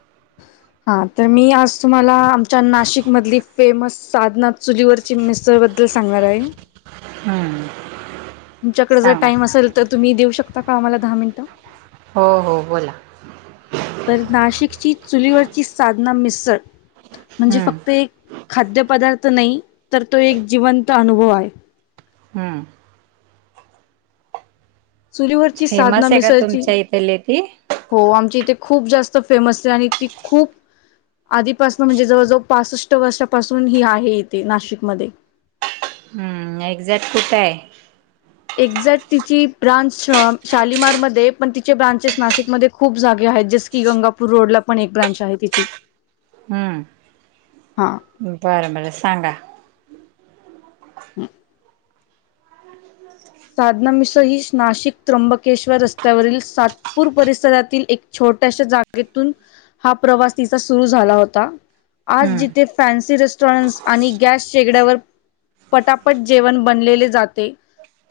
[inaudible] हा तर मी आज तुम्हाला आमच्या नाशिक मधली फेमस सादनाथ चुलीवरची मिस्तळ बद्दल सांगणार आहे. हम्म तुमच्याकडे जर सांगा. टाइम असेल तर तुम्ही देऊ शकता का आम्हाला दहा मिनिटं हो हो बोला. तर नाशिकची चुलीवरची साधना मिसळ म्हणजे हम्म, फक्त एक खाद्य पदार्थ नाही तर तो एक जिवंत अनुभव आहे. हम्म. चुलीवरची साधना फेमस आहे का मिसळची, तुमच्या इथली ती? हो आमची इथे खूप जास्त फेमस आहे आणि ती खूप आधीपासन म्हणजे जवळजवळ पासष्ट वर्षापासून ही आहे इथे नाशिकमध्ये हम्म एक्झॅक्ट कुठे आहे? एक्झॅक्ट तिची ब्रांच शालीमारमध्ये पण तिचे ब्रांचेस नाशिकमध्ये खूप जागे वर आहे जस की गंगापूर रोड ला पण एक ब्रांच आहे तिची हम्म. हा बरं बरं सांगा. [unintelligible] साधना मिसळ ही नाशिक त्र्यंबकेश्वर रस्त्यावरील सातपूर परिसरातील एक छो छोट्याश जागेतून हा प्रवास तिचा सुरू झाला होता. आज हम्म, जिथे फॅन्सी रेस्टॉरंट्स आणि गॅस शेगड्यावर पटापट जेवण बनलेले जाते.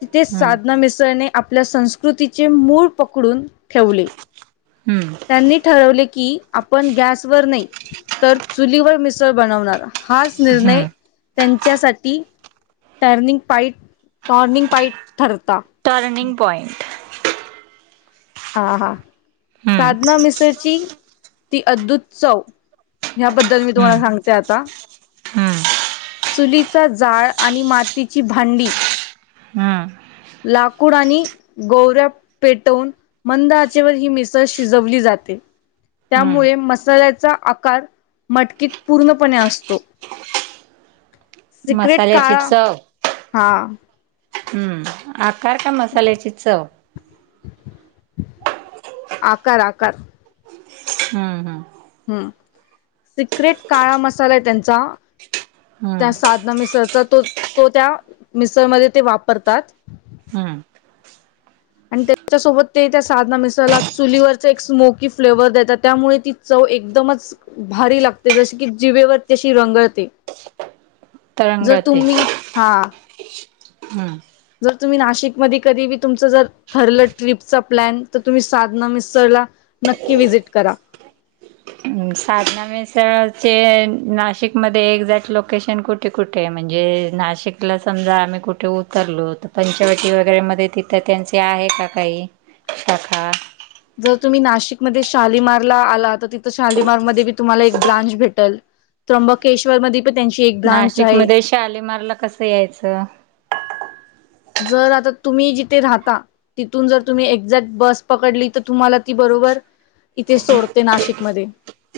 तिथेच हम्म, साधना मिसळने आपल्या संस्कृतीचे मूळ पकडून ठेवले. हम्म, त्यांनी ठरवले की आपण गॅसवर नाही तर चुलीवर मिसळ बनवणार हाच निर्णय हम्म. त्यांच्यासाठी टर्निंग पाईट टर्निंग पाईट ठरता टर्निंग पॉईंट. हा हा हम्म, साधना मिसळची ती अद्भुत चव ह्याबद्दल मी तुम्हाला हम्म, सांगते आता हम्म, चुलीचा जाळ आणि मातीची भांडी हम्म, लाकूड आणि गौ ऱ्या पेटवून मंद आचेवर ही मिसळ शिजवली जा जाते. हम्म. त्यामुळे मसाल्याचा आकार मटकीत पूर्णपणे असतो. सिक्रेट मसाल्याची काळा चव. हा हम्म आकार का मसाल्याची चव आकार आकार हम्म, हम्म, हम्म सिक्रेट काळा मसाला आहे त्यांचा त्या हम्म, साधना मिसळचा तो तो त्या मिसळमध्ये ते वापरतात हम्म. आणि त्याच्यासोबत ते त्या साधना मिसळला चुलीवरचा एक स्मोकी फ्लेवर देतात त्यामुळे ती चव एकदमच भारी लागते जस की जिभेवरती अशी रेंगाळते. जर तरंगळते. तुम्ही हा हम्म. जर तुम्ही नाशिक मदी कधी बी तुमचं जर ठरलं ट्रिपचा प्लॅन तर तुम्ही साधना मिसळला नक्की विजिट करा. हम्म साधना मिसळचे नाशिकमध्ये एक्झॅक्ट लोकेशन कुठे कुठे आहे म्हणजे नाशिकला समजा आम्ही कुठे उतरलो तर पंचवटी वगैरे मध्ये तिथं त्यांचे आहे का काही शाखा जर तुम्ही नाशिकमध्ये शालीमारला आला तर तिथं शालीमार मध्ये तुम्हाला एक ब्रांच भेटल त्र्यंबकेश्वर मध्ये नाशिक मध्ये शालीमारला कसं यायचं? जर आता तुम्ही जिथे राहता तिथून जर तुम्ही एक्झॅक्ट बस पकडली तर तुम्हाला ती ब बरोबर इथे सोडते नाशिकमध्ये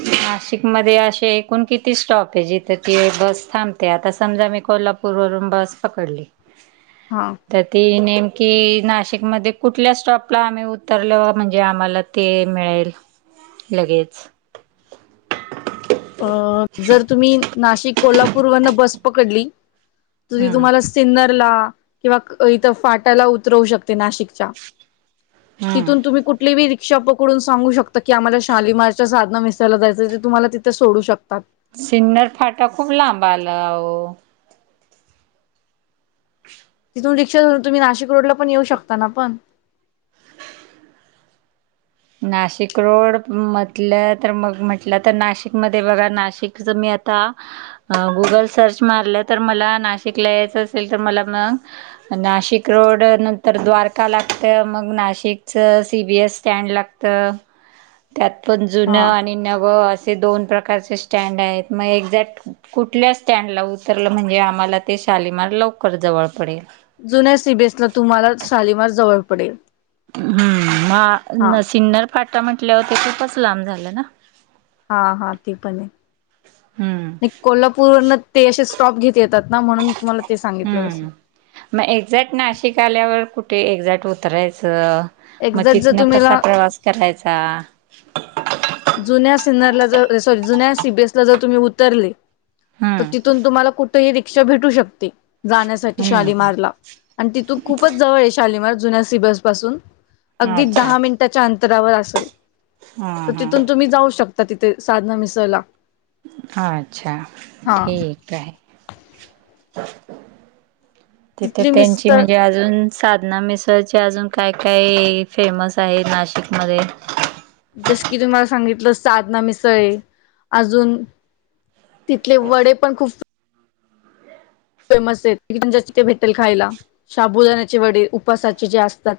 नाशिकमध्ये असे एकूण किती स्टॉप आहे जिथे ती बस थांबते आता समजा मी कोल्हा पूर वरून बस पकडली हा तर ती नेम कि नाशिकमध्ये कुठल्या स्टॉपला आम्ही उतरलो म्हणजे आम्हाला ती मिळेल? लगेच अ जर तुम्ही नाशिक कोल्हापूर वरण बस पकडली ती हम्म तुम्हाला सिन्नर किंवा इथं फाट्याला उतरवू शकते नाशिकच्या हम्म तिथून तुम्ही कुठली बी क्षा पकडून सांगू शकता की आम्हाला शालीमारच्या साधना मिसळला जाचंय ते तुम्हाला तिथे सोडू शकतात. सिन्नर फाटा खूप लांब आला अहो तिथून रिक्षा धरून तुम्ही नाशिक रोडला पण येऊ शकताना पण नाशिक रोड म्हटलं तर मग म्हटलं तर नाशिकमध्ये बघा नाशिकच मी आता गुगल सर्च मारलं तर मला नाशिकला यायचं असेल तर मला मग नाशिक रोड नंतर द्वारका लागत मग नाशिकच सी बीएस स्टँड लाग त्यात पण जुनं हा आणि नवं अस ते दोन प्रकारचे स्टँड आहेत मग एक्झॅक्ट कुठल्या स्टँडला उतरलं म्हणजे आम्हाला ते शालीमार लवकर जवळ पडेल. जुन्या सीबीएसला तुम्हाला शालिमार जवळ पडेल. हम्म हा म सिन्नर फाटा म्हंटल्यावरती खूपच लांब झालं ना हा हा ते पण हम्म आहे. कोल्हापूरवरन ते असे स्टॉप घेत येतात ना म्हणून तुम्हाला ते सांगितलं जसं हम्म मग एक्झॅक्ट नाशिक आल्यावर कु कुठे एक्झॅक्ट उतरायचं मग एक्झॅक्ट जर तिथनं कसा तुम्हीला प्रवास करायचा? जुन्या सिन्नरला जर सॉरी जुन्या सीबीएस जर तुम्ही उतरले तर हम्म तिथून तुम्हाला कुठ कुठेही रिक्षा भेटू शकते जाण्यासाठी हम्म हम्म शालीमारला आणि तिथून खूपच जवळ आहे शालीमार जुन्या सी बी एस पासून अगदी अच्छा दहा मिनिटाच्या अंतरावर असल. तर हा तिथून तुम्ही जाऊ शकता तिथे साधना मिसळला अच्छा हा ठीक आहे. तिथे तिथली त्यांची मिसळ म्हणजे अजून साधना मिसळची अजून काय काय फेमस आहे नाशिकमध्ये जस की तुम्हाला सांगितलं साधना मिसळ आहे अजून तिथले वडे पण खूप फेमस आहेत म्हणजे भेटेल खायला शाबूदाण्याचे वडे उपवासाचे जे असतात.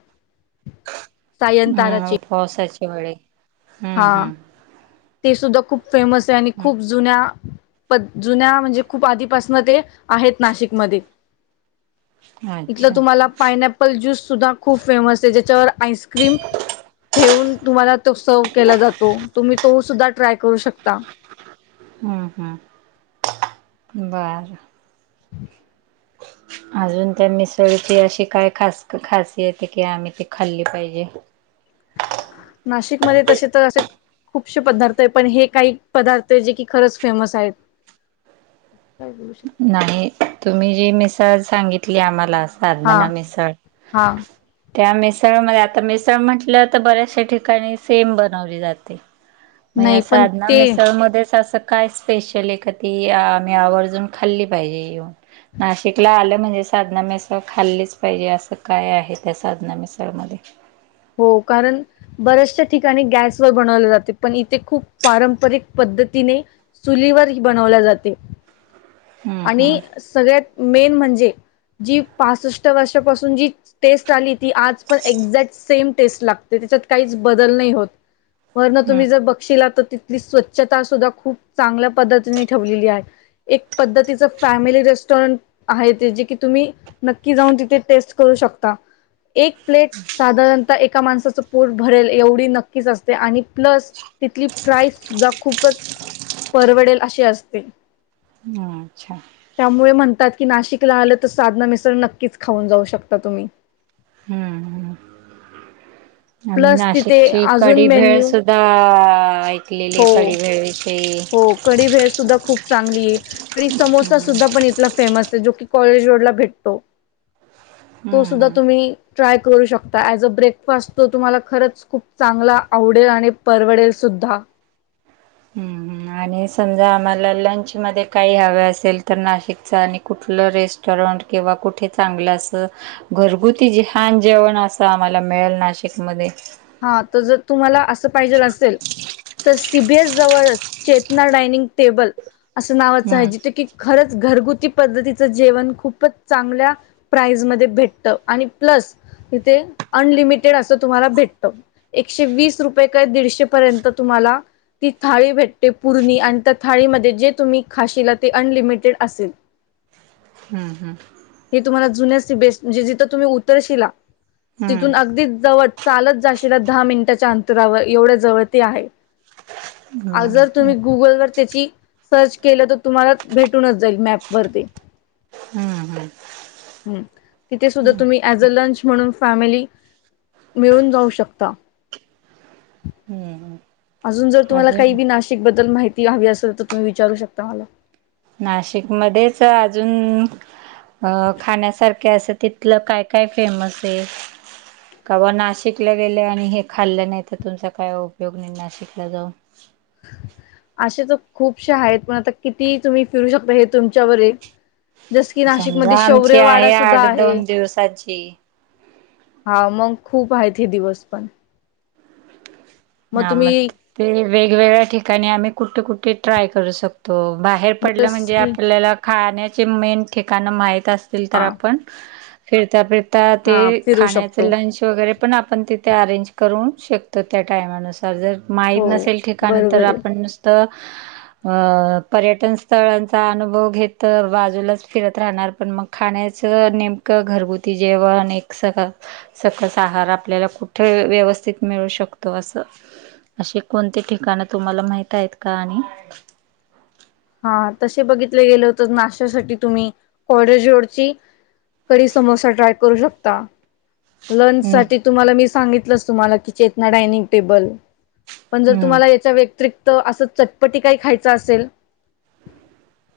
सायंंत ह पावसाची वेळी हा ते सुद्धा खूप फेमस आहे आणि खूप हम्म जुन्या पण जुन्या म्हणजे खूप आधीपासन ते आहेत नाशिकमध्ये इथलं अच्छा तुम्हाला पाइनॲपल ज्यूस सुद्धा खूप फेमस आहे ज्याच्यावर आईस्क्रीम ठेवून तुम्हाला तो सर्व केला जातो तुम्ही तो सुद्धा ट्राय करू शकता. हम्म हम्म बरं [inaudible] अजून त्या मिसळीची अशी काय खास खाास येते की आम्ही ती खाल्ली पाहिजे नाशिकमध्ये तसे तर असे खूपसेे पदार्थ आहे पण हे काही पदार्थ आहे जे कि खरंच फेमस आहेत काय बोलू शकते नाही तुम्ही जी मिसळ सांगितली आम्हाला हा साधना मिसळ हा त्या मिसळमध्ये आता मिसळ म्हटलं तर बऱ्याचशा ठिकाणी सेम बनवली जाते मग नाही पण साधना ते मिसळ मध्येच असं काय स्पेशल आहे का ती आम्ही आवर्जून खाल्ली पाहिजे येऊन नाशिकला आलं म्हणजे साधना मिसळ खाल्लीच पाहिजे असं काय आहे त्या साधना मिसळमध्ये हो कारण बऱ्याचशा ठिकाणी गॅसवर बनवले जाते पण इथे खूप पारंपरिक पद् पद्तीने चुलीवर बनवल्या जाते हम्म हम्म आणि सगळ्यात मेन म्हणजे जी पासष्ट वर्षापासून जी टेस्ट आली ती आज पण एक्झॅक्ट सेम टेस्ट लागते. त्याच्यात काहीच बदल नाही होत. वरण तुम्ही जर बगशिला तर स्वच्छता सुद्धा खूप चांगल्या पद्धतीने ठेवलेली आहे. एक पद्धतीच फॅमिली रेस पण, आहे ते जे की तुम्ही नक्की जाऊन तिथे टेस्ट करू शकता. एक प्लेट साधारणतः एका माणसाचं पोट भरेल एवढी नक्कीच असते आणि प्लस तिथली प्राईस सुद्धा खूपच परवडेल अशी असते. हा अच्छा. त्यामुळे म्हणतात की नाशिकला आलं तर साधना मिशळ नक्कीच खाऊन जाऊ शकता तुम्ही. हम्म हम्म. आमी प्लस तिथे नाशिकची अजून कडीभेळ मेन्यू सुद्धा लेली हो कडी भेळवी हो कडी भेळ सुद्धा खूप चांगली आहे. कडी समोसा हम्म सुद्धा पण इथला फेमस आहे जो की कॉलेज रोड ला भेटतो. तो सुद्धा हम् तुम्ही ट्राय करू शकता. ऍज अ ब्रेकफास्ट तो तुम्हाला खरंच खूप चांगला आवडेल आणि परवडेल सुद्धा सुद्धा हम्म हम्. आणि समजा आम्हाला लंचमध्येध्ये काही हवें असेल तर नाशिकच आणि कुठलं रेस्टॉरं किंवा कुठे चांगलं अस घरगुती जेहान जेवण असं आम्हाला मिळेल नाशिकमध्ये? हा तर तुम्हाला अस पाहिजे तर सीबीयेस जवळ चेतना डायनिंग टेबल. असं नावाचं आहे हम्म जिथे की खरच घरगुती पद्धतीच जेवण खूपच चांगल्या प्राईजमध्ये भेटत आणि प्लस इथे अनलिमिटेड असं तुम्हाला भेट एकशे वीस रुपये काय दीडशे पर्यंत तुम्हाला ती थाळी भेटते पूर्णी आणि त्या थाळीमध्ये जे तुम्ही खाशीला ते अनलिमिटेड असेल. [unintelligible] हम्म हम्म. जथ तुम्ही उतरला हम्म तथून अगदीच जवळ चाल जशिला दहा मिनिटाच्या अंतुरावर एवढ्या जवळती आहे. अ हम्म जर तुम्ही हम्म गुगलवरर त्याची सर्च केलं तर तुम्हाला भेटूनच जाईल मॅप वरती. हम्म तिथे सुधा तुम्ही ज अ लंच म्हणून फॅमिली मिळून जाऊ शकता. हम्म अजून जर तुम्हाला काही अजून बी नाशिक बद्दल माहिती हवी असेल तर तुम्ही विचारू शकता मला. नाशिक मध्येच अजून अं खाण्यासारखे असं तिथलं काय काय फेमस ये? कवा नाशिकला गेले आणि हे खाल्लं नाही तर तुमचा काय उपयोग नाही नाशिकला जाऊन? [unintelligible] असे तर खूपशे आहेत पण आता किती तुम्ही फिरू शकता हे तुमच्यावर ये. जसं की समजा नाशिकमध्ये आमची शौर्यवाडा आहे सुद्धा आठ आहे. दोन दिवसाची हा मग खूप आहेत हे दिवस पण. हा मग ते वेगवेगळ्या ठिकाणी आम्ही कुठे कुठे ट्राय करू शकतो? होय बाहेर पडलं जस म्हणजे की आपल्याला खाण्याचे मेन ठिकाणं माहित असतील तर आपण फिरता फिरता ते हा फिरू खाण्याचे शकतो लंच वगैरे पण आपण तिथे अरेंज करू शकतो त्या टायमा नुसार जर माहीत हो नसेल ठिकाणं बरोबर तर आहे. आपण नुसतं [unintelligible] अ पर्यटन स्थळांचा अनुभव घेत तर बाजूलाच फिरत राहणार पण मग खाण्या चे नेमक घरगुती जेवण सकस आहार आपल्याला कुठे व्यवस्थित व्यवस्थित मिळू शकतो असं अशी कोणती ठिकाण तुम्हाला माहित आहेत का आणि? हा तसे बघितले गेलं होत नाश्यासाठी तुम्ही कॉडजोडची कडी समोसा ट्राय करू शकता? लंच हम्म. साठी तुम्हाला मी सांगितलंच तुम्हाला कि चेतना डायनिंग टेबल. पण जर हम्म. तुम्हाला याच्या व्यतिरिक्त असं चटपटी काही खायच असेल?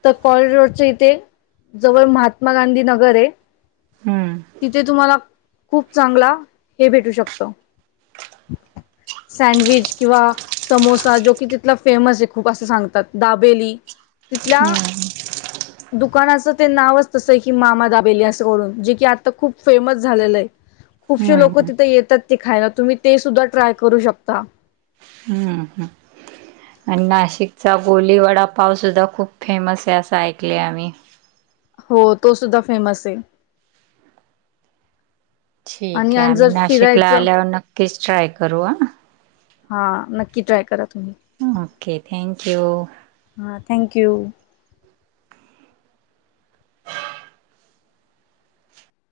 तर कॉरिडोरच्या इथे जवळ महात्मा गांधी नगर आहे. हम्म. तिथे तुम्हाला खूप चांगला हे भेटू शकतो. सँडविच किंवा समोसा जो की तिथला फेमस आहे खूप असं सांगतात दाबेली तिथल्या हम्म. दुकानाचं ते नावच तसं की मामा दाबेली असं करून जे की आता खूप फेमस झालेलं आहे ते खूपशे लोक हम्म. तिथे येतात ते खायला तुम्ही ते सुद्धा ट्राय करू शकता. हम्म हम्म. आणि नाशिकचा बोली वडा पावसद्धा खूप फेमस आहे असं ऐकले आम्ही? हो तो सुद्धा फेमस आहे. आणि ठीक आहे आणि आम्ही जर नाशिकला फिरायचं आल्यावर नक्कीच ट्राय करू हा. हा नक्की ट्राय करा. तुम्ही ओके थँक्यू. हा थँक्यू.